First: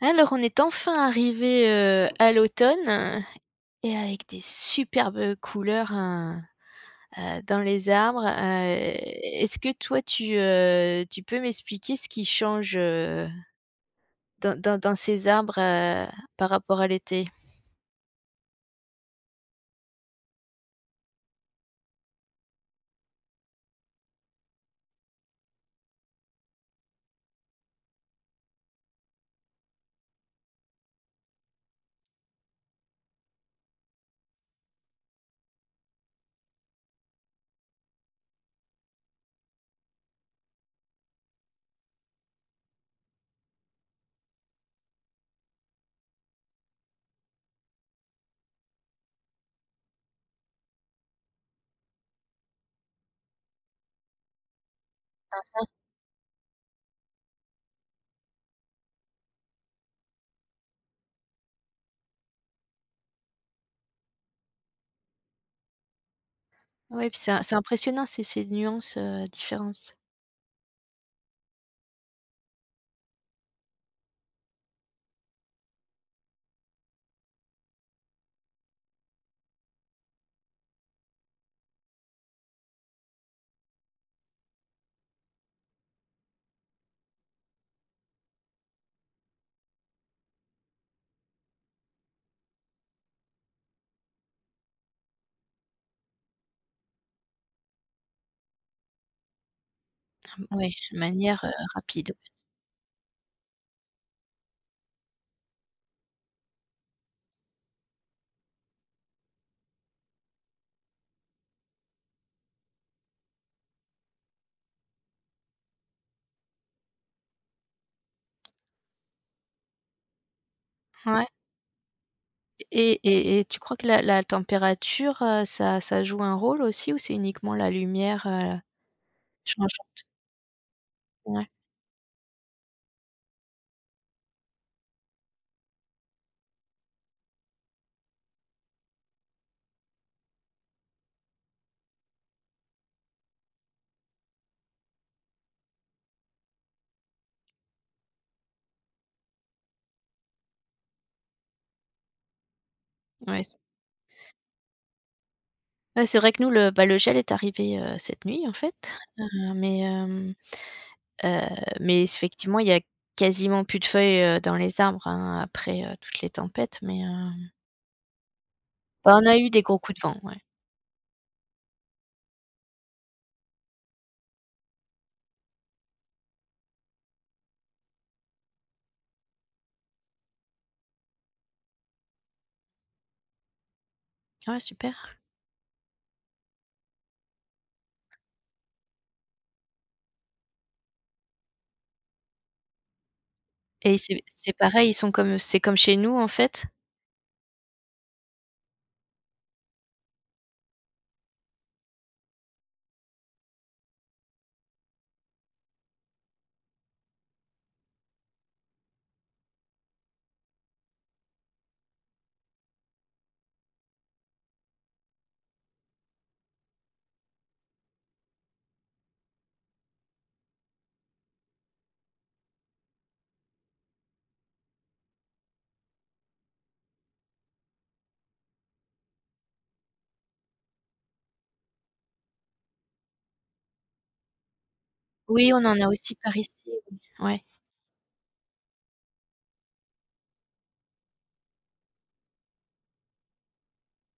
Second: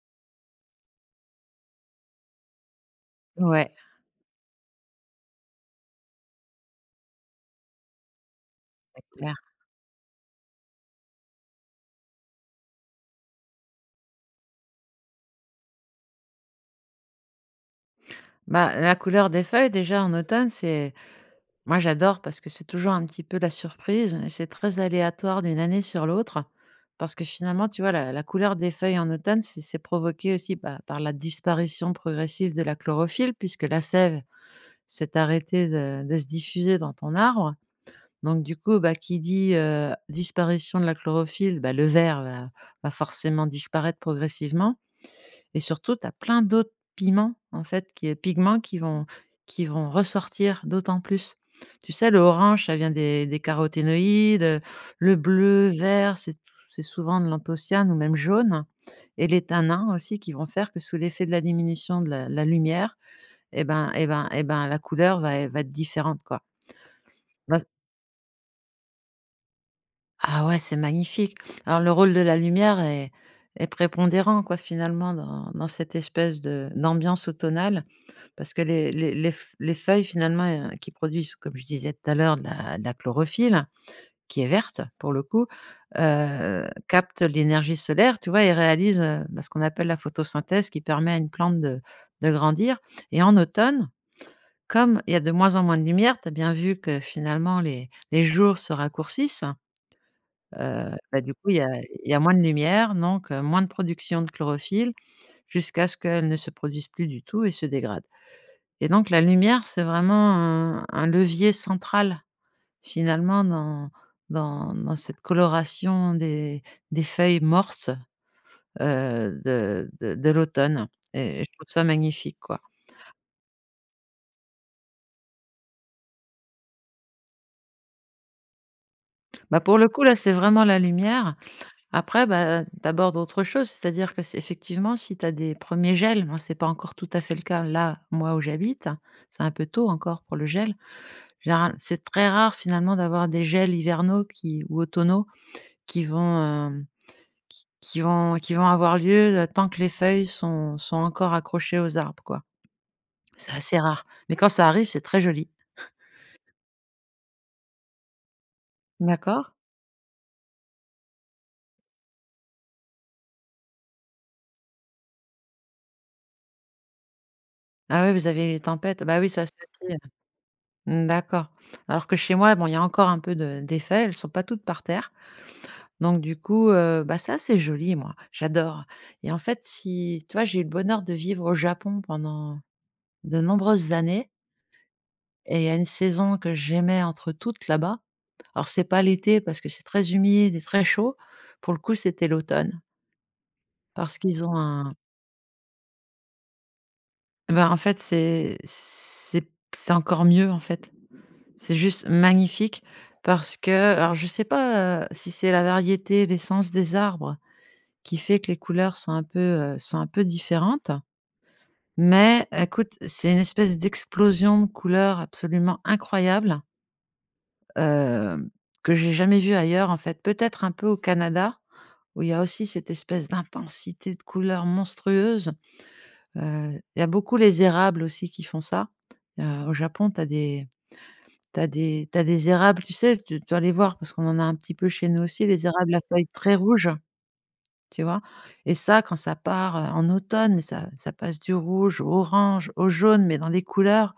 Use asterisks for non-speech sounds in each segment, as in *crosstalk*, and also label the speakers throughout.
Speaker 1: Alors, on est enfin arrivé à l'automne
Speaker 2: Ouais,
Speaker 1: et avec des superbes couleurs, hein, dans les arbres.
Speaker 2: c'est clair.
Speaker 1: Est-ce que toi tu peux m'expliquer ce qui change, dans dans ces arbres, par rapport à l'été?
Speaker 2: Bah, la couleur des feuilles déjà en automne, c'est moi j'adore parce que c'est toujours un petit peu la surprise et c'est très aléatoire d'une année sur l'autre. Parce que finalement, tu vois, la couleur des feuilles en automne, c'est provoqué aussi bah, par la disparition progressive de la chlorophylle, puisque la sève s'est arrêtée de se diffuser dans ton arbre. Donc du coup, bah, qui dit disparition de la chlorophylle, bah, le vert va forcément disparaître progressivement. Et surtout, tu as plein d'autres piments, en fait, qui pigments qui vont ressortir d'autant plus. Tu sais, le orange, ça vient des caroténoïdes, le bleu, vert, c'est souvent de l'anthocyane ou même jaune, et les tanins aussi qui vont faire que sous l'effet de la diminution de la lumière et ben la couleur va être différente, quoi.
Speaker 1: Ouais, c'est impressionnant ces nuances, différentes.
Speaker 2: Ah ouais, c'est magnifique. Alors le rôle de la lumière est prépondérant quoi finalement dans cette espèce de d'ambiance automnale parce que les feuilles finalement, qui produisent, comme je disais tout à l'heure, de la chlorophylle, qui est verte pour le coup, captent l'énergie solaire, tu vois? Et réalisent, bah, ce qu'on appelle la photosynthèse qui permet à une plante de grandir, et en automne, comme il y a de moins en moins de lumière, tu as bien vu que finalement les jours se raccourcissent.
Speaker 1: Ouais, de
Speaker 2: Bah, du
Speaker 1: manière,
Speaker 2: coup, il y a il y
Speaker 1: rapide.
Speaker 2: a moins de lumière, donc moins de production de chlorophylle jusqu'à ce qu'elle ne se produise plus du tout et se dégrade, et donc la lumière, c'est vraiment un levier central finalement dans cette coloration des feuilles mortes, de l'automne,
Speaker 1: Ouais,
Speaker 2: et je trouve ça magnifique, quoi.
Speaker 1: et tu crois que la température, ça joue un rôle aussi ou c'est uniquement la lumière,
Speaker 2: Bah, pour le coup,
Speaker 1: changeante?
Speaker 2: là, c'est vraiment la lumière.
Speaker 1: Ouais,
Speaker 2: Après, bah, d'abord d'autres choses, c'est-à-dire que c'est effectivement, si tu as des premiers gels, moi, c'est pas encore tout à fait le cas là, moi où j'habite, hein, c'est un peu tôt encore pour le gel. Général c'est très rare finalement d'avoir des gels hivernaux qui ou automnaux qui qui vont avoir lieu, tant que les feuilles sont encore accrochées aux arbres, quoi.
Speaker 1: ouais.
Speaker 2: C'est assez rare, mais quand ça arrive, c'est très joli.
Speaker 1: Ouais, c'est vrai que nous, le gel est arrivé, cette nuit, en fait, heu,
Speaker 2: D'accord.
Speaker 1: mais, hem, heu, mais effectivement, il y a quasiment plus de feuilles, dans les arbres, hein, après, toutes les tempêtes,
Speaker 2: Ah ouais, vous avez les tempêtes.
Speaker 1: bah,
Speaker 2: Bah
Speaker 1: on
Speaker 2: oui,
Speaker 1: a
Speaker 2: ça
Speaker 1: eu
Speaker 2: c'est
Speaker 1: des gros
Speaker 2: aussi,
Speaker 1: coups de vent, ouais.
Speaker 2: mmh, d'accord. Alors que chez moi, bon, il y a encore un peu de d'effets, elles sont pas toutes par terre. Donc du coup, bah, ça, c'est joli, moi, j'adore, et en fait, si tu vois, j'ai eu le bonheur de vivre au Japon pendant de nombreuses années,
Speaker 1: Ouais, super,
Speaker 2: et il y a une saison que j'aimais entre toutes là-bas. Alors c'est pas l'été parce que c'est très humide et très chaud. Pour le coup, c'était l'automne
Speaker 1: et
Speaker 2: parce
Speaker 1: c'est
Speaker 2: qu'ils ont
Speaker 1: pareil,
Speaker 2: un
Speaker 1: ils sont comme, c'est comme chez nous, en fait?
Speaker 2: bah, en fait, c'est c'est encore mieux, en fait. C'est juste magnifique parce que alors je sais pas, si c'est la variété, l'essence des arbres qui fait que les couleurs sont un peu différentes. Mais écoute, c'est une espèce d'explosion de couleurs absolument incroyable, hem, que j'ai jamais vue ailleurs en fait. Peut-être un peu au Canada, où il y a aussi cette espèce d'intensité de couleurs monstrueuse. Il y a beaucoup les érables aussi qui font ça. Au Japon, tu as des t'as des t'as des érables, tu sais, tu dois les voir parce qu'on en a un petit peu chez nous aussi,
Speaker 1: Oui, on
Speaker 2: les
Speaker 1: en a
Speaker 2: érables à
Speaker 1: aussi
Speaker 2: feuilles
Speaker 1: par ici,
Speaker 2: très rouges,
Speaker 1: oui. Ouais,
Speaker 2: tu vois? Et ça, quand ça part, en automne, mais ça passe du rouge au orange, au jaune, mais dans des couleurs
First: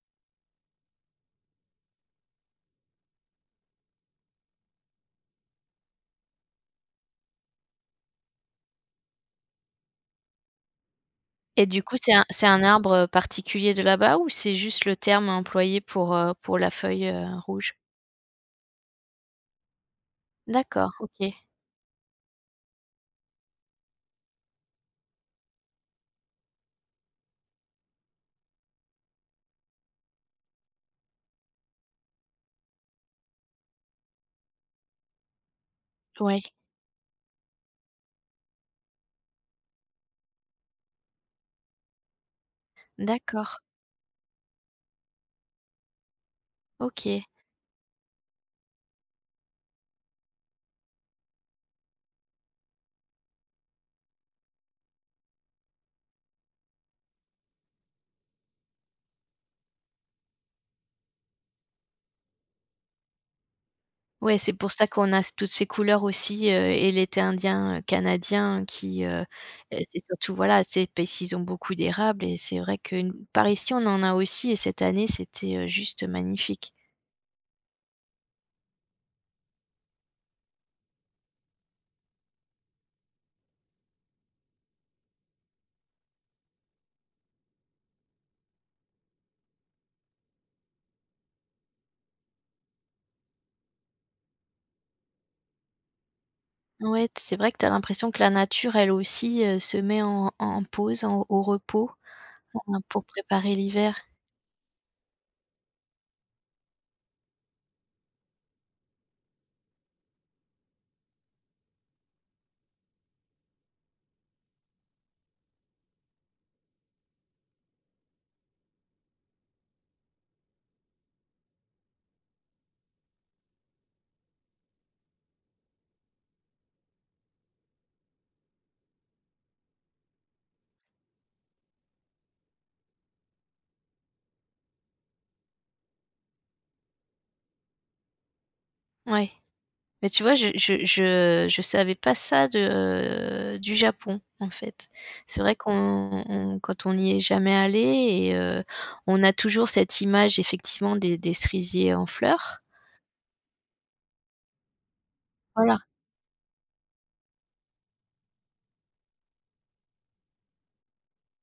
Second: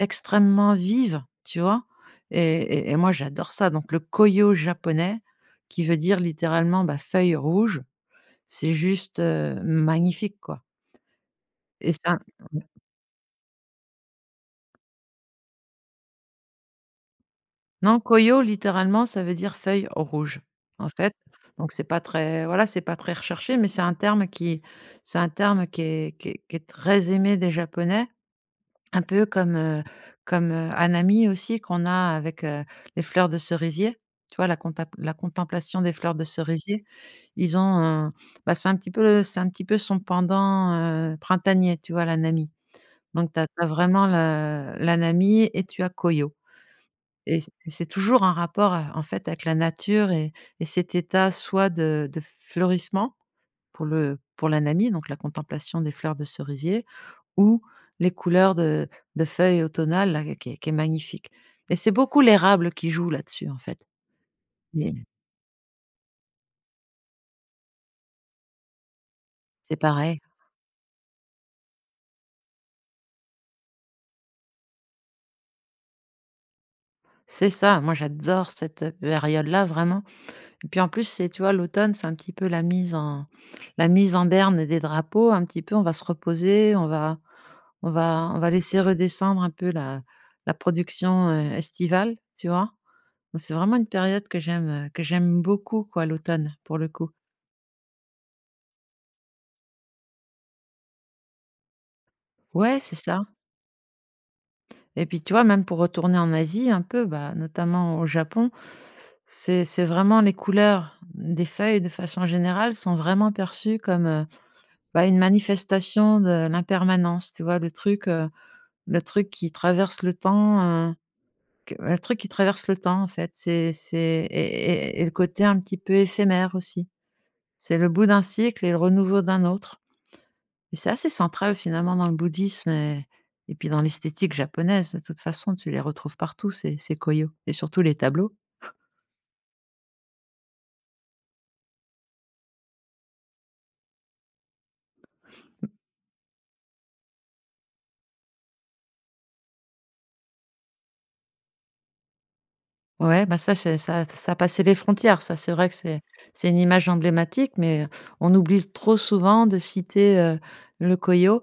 Speaker 2: extrêmement vive, tu vois? Et et moi j'adore ça, donc le Koyo japonais qui veut dire littéralement, bah, feuille rouge, c'est juste, magnifique quoi.
Speaker 1: et du
Speaker 2: Et
Speaker 1: coup, c'est
Speaker 2: ça
Speaker 1: un arbre particulier de là-bas ou c'est juste le terme employé pour la feuille, rouge?
Speaker 2: non, Koyo littéralement ça veut dire feuille rouge, en
Speaker 1: D'accord,
Speaker 2: fait.
Speaker 1: OK.
Speaker 2: Donc c'est pas très voilà, c'est pas très recherché mais c'est un terme qui c'est un terme qui est qui est qui est très aimé des japonais. Un peu comme Hanami aussi qu'on a avec, les fleurs de cerisier. Tu vois la contemplation des fleurs de
Speaker 1: Ouais,
Speaker 2: cerisier. Ils ont un bah, c'est un petit peu le c'est un petit peu son pendant, printanier, tu vois l'anami. Donc tu as
Speaker 1: d'accord,
Speaker 2: vraiment le l'hanami et tu as Koyo,
Speaker 1: OK.
Speaker 2: et c'est toujours un rapport, en fait avec la nature, et cet état soit de fleurissement pour le pour l'anami, donc la contemplation des fleurs de cerisier, ou les couleurs de feuilles automnales là, qui est magnifique, et c'est beaucoup l'érable qui joue là-dessus, en fait.
Speaker 1: Ouais, c'est pour ça
Speaker 2: Mmh.
Speaker 1: qu'on a c toutes ces couleurs aussi, et l'été indien, canadien qui,
Speaker 2: C'est
Speaker 1: c'est
Speaker 2: pareil.
Speaker 1: surtout voilà, c'est parce qu'ils ont beaucoup d'érables et c'est vrai que n par ici, on en a aussi, et cette année, c'était, juste magnifique.
Speaker 2: C'est ça, moi j'adore cette période-là vraiment, et puis en plus, c'est tu vois, l'automne, c'est un petit peu la mise en berne des drapeaux un petit peu. On va se reposer, on va laisser redescendre un peu la la production, estivale, tu vois? Donc, c'est vraiment une période que j'aime beaucoup quoi, l'automne, pour le
Speaker 1: Ouais,
Speaker 2: coup.
Speaker 1: t c'est vrai que tu as l'impression que la nature, elle aussi, se met en pause, en au repos,
Speaker 2: Ouais, c'est
Speaker 1: pour
Speaker 2: ça.
Speaker 1: préparer l'hiver.
Speaker 2: Et puis, tu vois, même pour retourner en Asie un peu, bah, notamment au Japon, c'est vraiment les couleurs des feuilles, de façon générale, sont vraiment perçues comme, bah, une manifestation de l'impermanence, tu vois? Le truc qui traverse le temps, heu, que le truc qui traverse le temps, en fait. C'est et Et le côté un petit peu éphémère aussi. C'est le bout d'un cycle et le renouveau d'un autre. Et c'est assez central finalement dans le bouddhisme, et puis dans l'esthétique japonaise. De toute façon, tu les retrouves partout ces ces koyos et surtout les tableaux.
Speaker 1: Ouais. Mais tu vois, je savais pas ça de, du Japon, en fait. C'est vrai qu'on on quand on n'y est jamais allé, et on a toujours cette image effectivement des cerisiers en fleurs.
Speaker 2: Ouais, bah, ça passait les frontières. Ça, c'est vrai que
Speaker 1: Voilà.
Speaker 2: c'est une image emblématique, mais on oublie trop souvent de citer, le Koyo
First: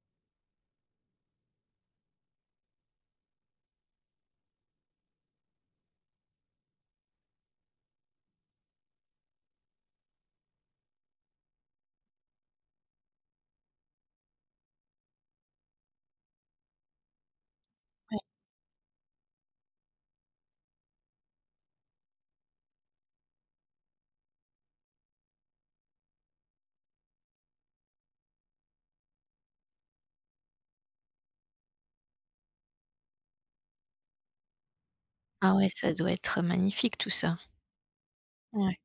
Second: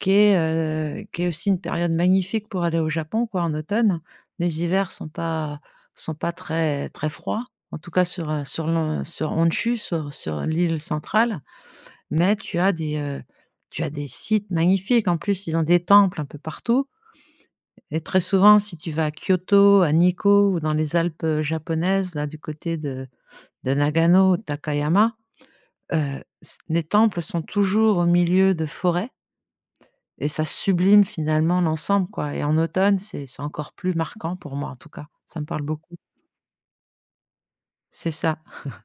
Speaker 2: qui est aussi une période magnifique pour aller au Japon quoi, en automne. Les hivers sont pas très très froids, en tout cas sur, sur l'en sur Honshu, sur l'île centrale. Mais tu as des sites magnifiques. En plus, ils ont des temples un peu partout, et très souvent, si tu vas à Kyoto, à Nikko ou dans les Alpes, japonaises, là, du côté de Nagano, Takayama, c les temples sont toujours au milieu de forêts, et ça sublime finalement l'ensemble, quoi, et en automne, c'est encore plus marquant pour moi, en tout cas. Ça me
Speaker 1: Ah
Speaker 2: parle
Speaker 1: ouais, ça
Speaker 2: beaucoup.
Speaker 1: doit être magnifique tout ça.
Speaker 2: C'est ça.
Speaker 1: Ouais.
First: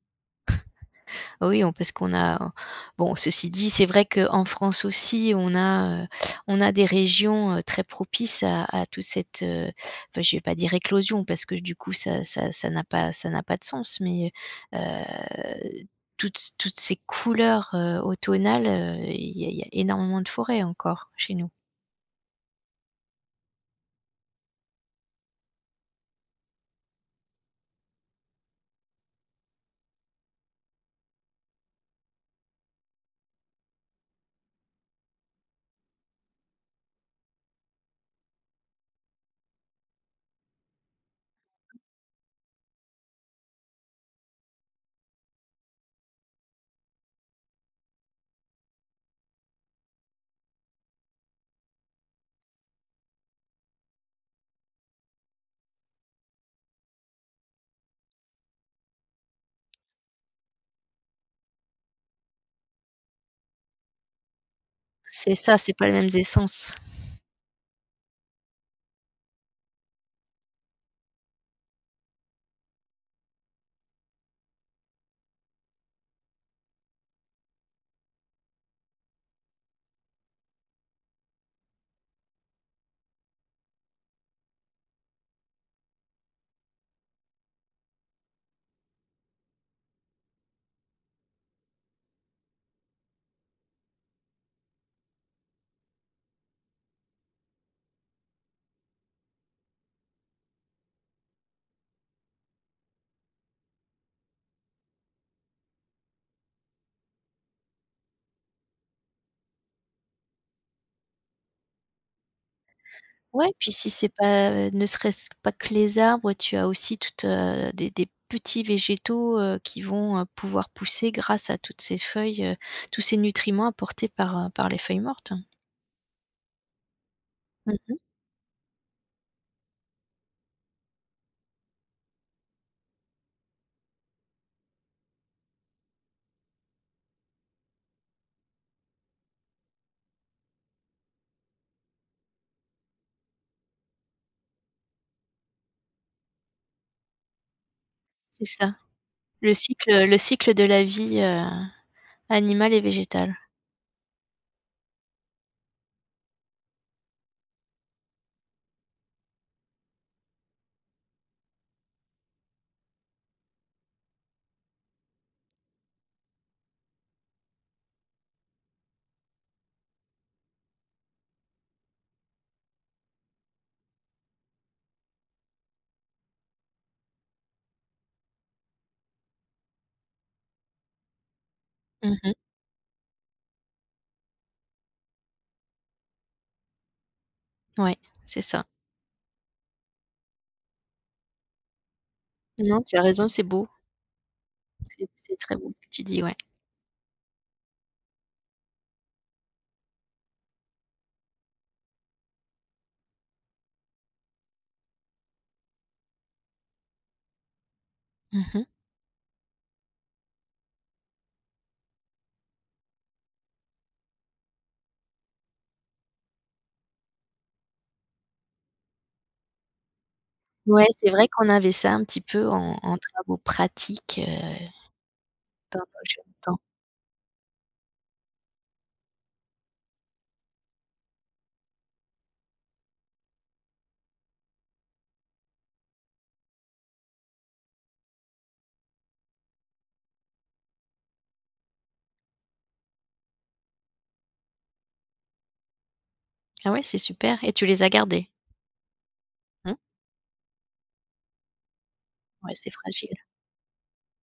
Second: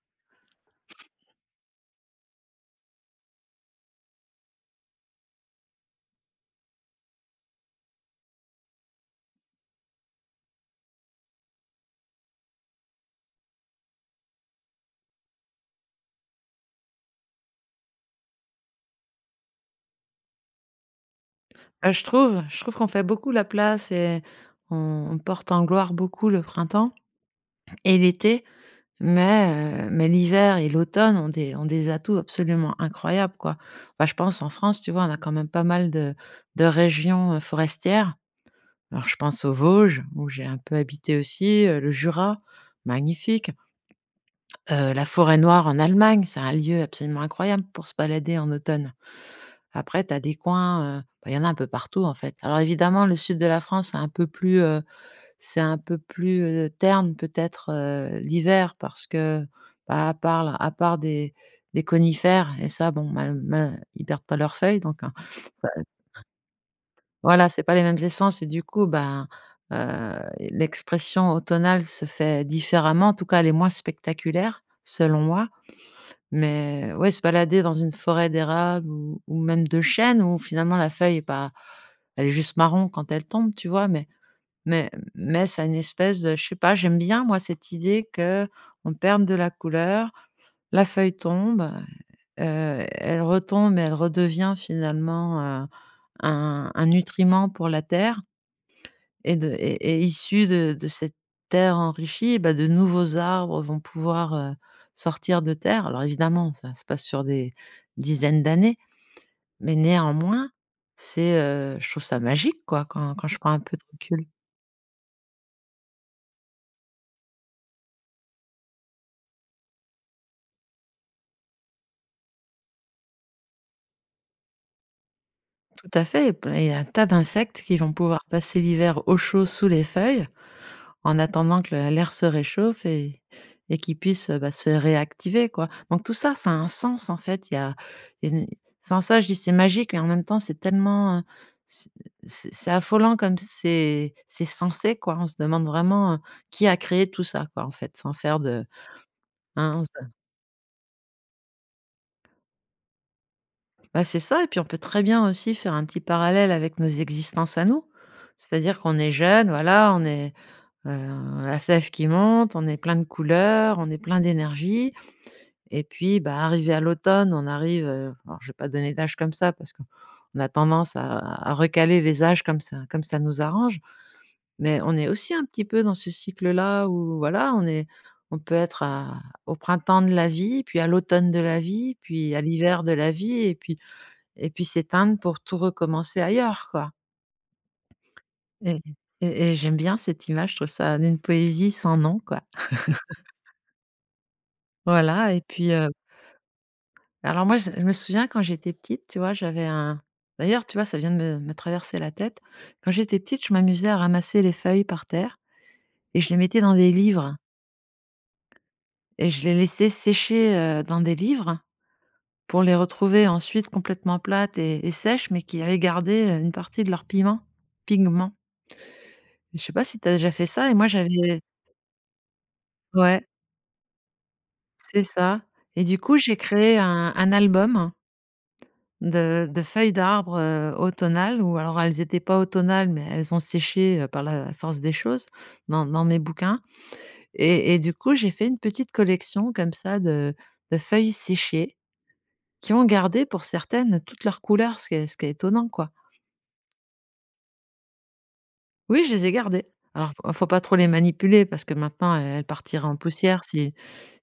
Speaker 1: Oui, on parce qu'on a bon, ceci dit, c'est vrai qu'en France aussi, on a des régions, très propices à toute cette, enfin, je vais pas dire éclosion parce que du coup ça n'a pas de sens, mais, heu, toutes ces couleurs, automnales, il y a énormément de forêts encore chez nous.
Speaker 2: Bah, je trouve qu'on fait beaucoup la place, et on porte en gloire beaucoup le printemps et l'été, mais mais l'hiver et l'automne ont des atouts absolument incroyables, quoi. Bah, je pense en France, tu vois, on a quand même pas mal de régions, forestières. Alors je pense aux Vosges, où j'ai un peu habité aussi, le Jura, magnifique. La forêt noire en Allemagne, c'est un lieu absolument incroyable pour se balader en automne. Après tu as des coins, bah, il y en a un peu partout en fait. Alors évidemment, le sud de la France, c'est un peu plus, terne peut-être, l'hiver parce que, bah, à part des conifères, et ça bon, mal ils perdent pas leurs feuilles donc,
Speaker 1: C'est ça, c'est pas les mêmes essences.
Speaker 2: voilà, c'est pas les mêmes essences, et du coup, heu, l'expression automnale se fait différemment. En tout cas, elle est moins spectaculaire selon moi, mais ouais, se balader dans une forêt d'érable ou même de chêne où finalement la feuille est pas, elle est juste marron quand elle tombe, tu vois? Mais ça a une espèce de je sais pas, j'aime bien moi cette idée que on perde de la couleur, la feuille tombe, elle retombe et elle redevient finalement, un nutriment pour la terre, et de et et issu de cette terre enrichie, bah, de nouveaux arbres vont pouvoir, sortir de terre. Alors évidemment, ça se passe sur des dizaines d'années, mais néanmoins, c'est, je trouve ça magique quoi quand quand je prends
Speaker 1: Ouais,
Speaker 2: un
Speaker 1: puis
Speaker 2: peu de
Speaker 1: si c'est
Speaker 2: recul.
Speaker 1: pas, ne serait-ce pas que les arbres, tu as aussi toutes, des petits végétaux, qui vont, pouvoir pousser grâce à toutes ces feuilles, tous ces nutriments apportés par, par les feuilles mortes.
Speaker 2: Tout à fait, et p il y a un tas d'insectes qui vont
Speaker 1: Mmh,
Speaker 2: pouvoir passer l'hiver au chaud sous les feuilles, en attendant que le l'air se réchauffe, et qu'ils puissent, bah, se réactiver, quoi. Donc tout ça, ça a un sens, en fait. Il y a une sans ça, je dis: «C'est magique», mais en même temps, c'est tellement, c c'est affolant comme c'est censé quoi. On se demande vraiment, qui a créé tout ça, quoi, en fait, sans faire
Speaker 1: c'est
Speaker 2: de
Speaker 1: ça.
Speaker 2: hein, on se
Speaker 1: Le cycle de la vie, animale et végétale.
Speaker 2: bah, c'est ça, et puis on peut très bien aussi faire un petit parallèle avec nos existences à nous. C'est-à-dire qu'on est jeune, voilà, on est. La sève qui monte, on est plein de couleurs, on est plein d'énergie, et puis, bah, arrivé à l'automne, on arrive, alors je vais pas donner d'âge comme ça parce qu'on a tendance à recaler les âges comme ça nous arrange, mais on est aussi un petit peu dans ce cycle-là où voilà, on peut être à au printemps de la vie, puis à l'automne de la vie,
Speaker 1: Mmh,
Speaker 2: puis à l'hiver de la vie et puis s'éteindre pour tout recommencer ailleurs, quoi.
Speaker 1: ouais, c'est ça.
Speaker 2: et et j'aime bien cette image, je trouve ça d'une poésie sans nom, quoi.
Speaker 1: Non, tu as raison, c'est beau. C'est
Speaker 2: Voilà et
Speaker 1: très
Speaker 2: puis,
Speaker 1: beau ce que tu dis, ouais.
Speaker 2: alors moi je me souviens quand j'étais petite, tu vois, j'avais un d'ailleurs, tu vois, ça vient de me traverser la tête. Quand j'étais petite, je m'amusais à ramasser les feuilles par terre et je les mettais dans des livres
Speaker 1: Mmh.
Speaker 2: et je les laissais sécher, dans des livres pour les retrouver ensuite complètement plates et sèches, mais qui avaient gardé, une partie de leur piment, pigment. Je sais pas si tu as déjà fait ça et
Speaker 1: Ouais,
Speaker 2: moi
Speaker 1: c'est vrai
Speaker 2: j'avais
Speaker 1: qu'on avait ça un petit peu en
Speaker 2: ouais,
Speaker 1: travaux pratiques,
Speaker 2: c'est ça, et
Speaker 1: pendant
Speaker 2: du
Speaker 1: le
Speaker 2: coup,
Speaker 1: jeune
Speaker 2: j'ai
Speaker 1: temps.
Speaker 2: créé un album de feuilles d'arbres, automnales ou alors elles étaient pas automnales, mais elles ont séché, par la force des choses dans mes bouquins, et du coup, j'ai fait une petite collection comme ça de feuilles séchées qui ont gardé pour certaines toutes leurs couleurs, ce qui est étonnant, quoi.
Speaker 1: Ah ouais, c'est super, et tu les as gardés?
Speaker 2: Oui, je les ai gardées.
Speaker 1: Mmh.
Speaker 2: Alors, faut pas trop les manipuler parce que maintenant, elles
Speaker 1: Ouais, c'est
Speaker 2: partiraient en
Speaker 1: fragile.
Speaker 2: poussière si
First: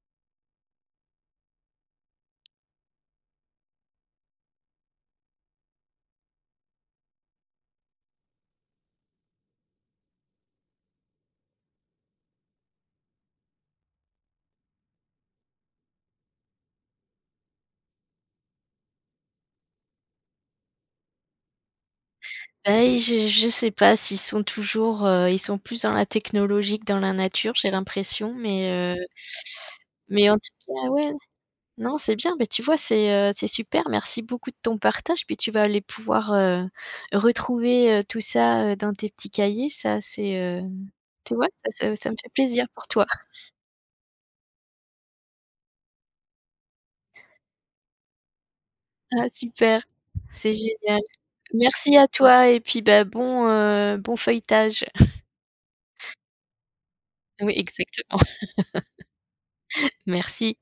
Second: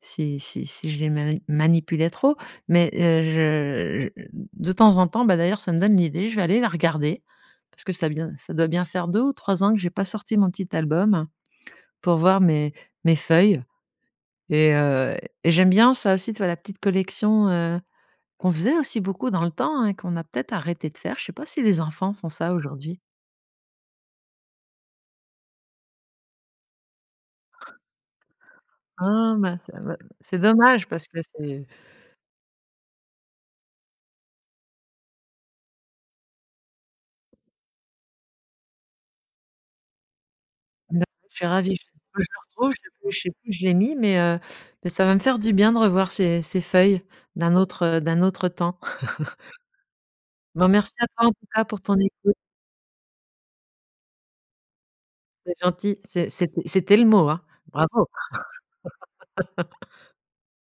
Speaker 2: si je les manipulais trop. Mais, je de temps en temps, bah, d'ailleurs, ça me donne l'idée, je vais aller la regarder parce que ça doit bien faire 2 ou 3 ans que j'ai pas sorti mon petit album pour voir mes feuilles et heu et j'aime bien ça aussi, tu vois, la petite collection, qu'on faisait aussi beaucoup dans le temps, hein, qu'on a peut-être arrêté de faire. Je sais pas si les enfants font ça
Speaker 1: Beh,
Speaker 2: aujourd'hui.
Speaker 1: je sais pas s'ils sont toujours, ils sont plus dans la technologie que dans la nature, j'ai l'impression, heu,
Speaker 2: Ah mince, ouais,
Speaker 1: mais en
Speaker 2: c'est
Speaker 1: tout
Speaker 2: dommage
Speaker 1: cas,
Speaker 2: parce
Speaker 1: ouais,
Speaker 2: que c'est.
Speaker 1: non, c'est bien. Beh, tu vois, c'est super. Merci beaucoup de ton partage, puis tu vas aller pouvoir, retrouver, tout ça, dans tes petits cahiers. Ça, c'est,
Speaker 2: Bah,
Speaker 1: tu
Speaker 2: je suis
Speaker 1: vois,
Speaker 2: ravie, je
Speaker 1: ça me fait
Speaker 2: le
Speaker 1: plaisir
Speaker 2: retrouve,
Speaker 1: pour toi.
Speaker 2: je sais
Speaker 1: *laughs*
Speaker 2: plus où je l'ai mis, mais ça va me faire du bien de revoir ces ces feuilles d'un autre temps.
Speaker 1: Ah super, c'est
Speaker 2: Bon merci
Speaker 1: génial.
Speaker 2: à toi en tout cas pour
Speaker 1: Merci
Speaker 2: ton
Speaker 1: à
Speaker 2: écoute,
Speaker 1: toi, et puis, bah, bon, bon feuilletage.
Speaker 2: c'est gentil, c'était c'était le mot, hein.
Speaker 1: Oui,
Speaker 2: Bravo.
Speaker 1: exactement. *laughs* Merci.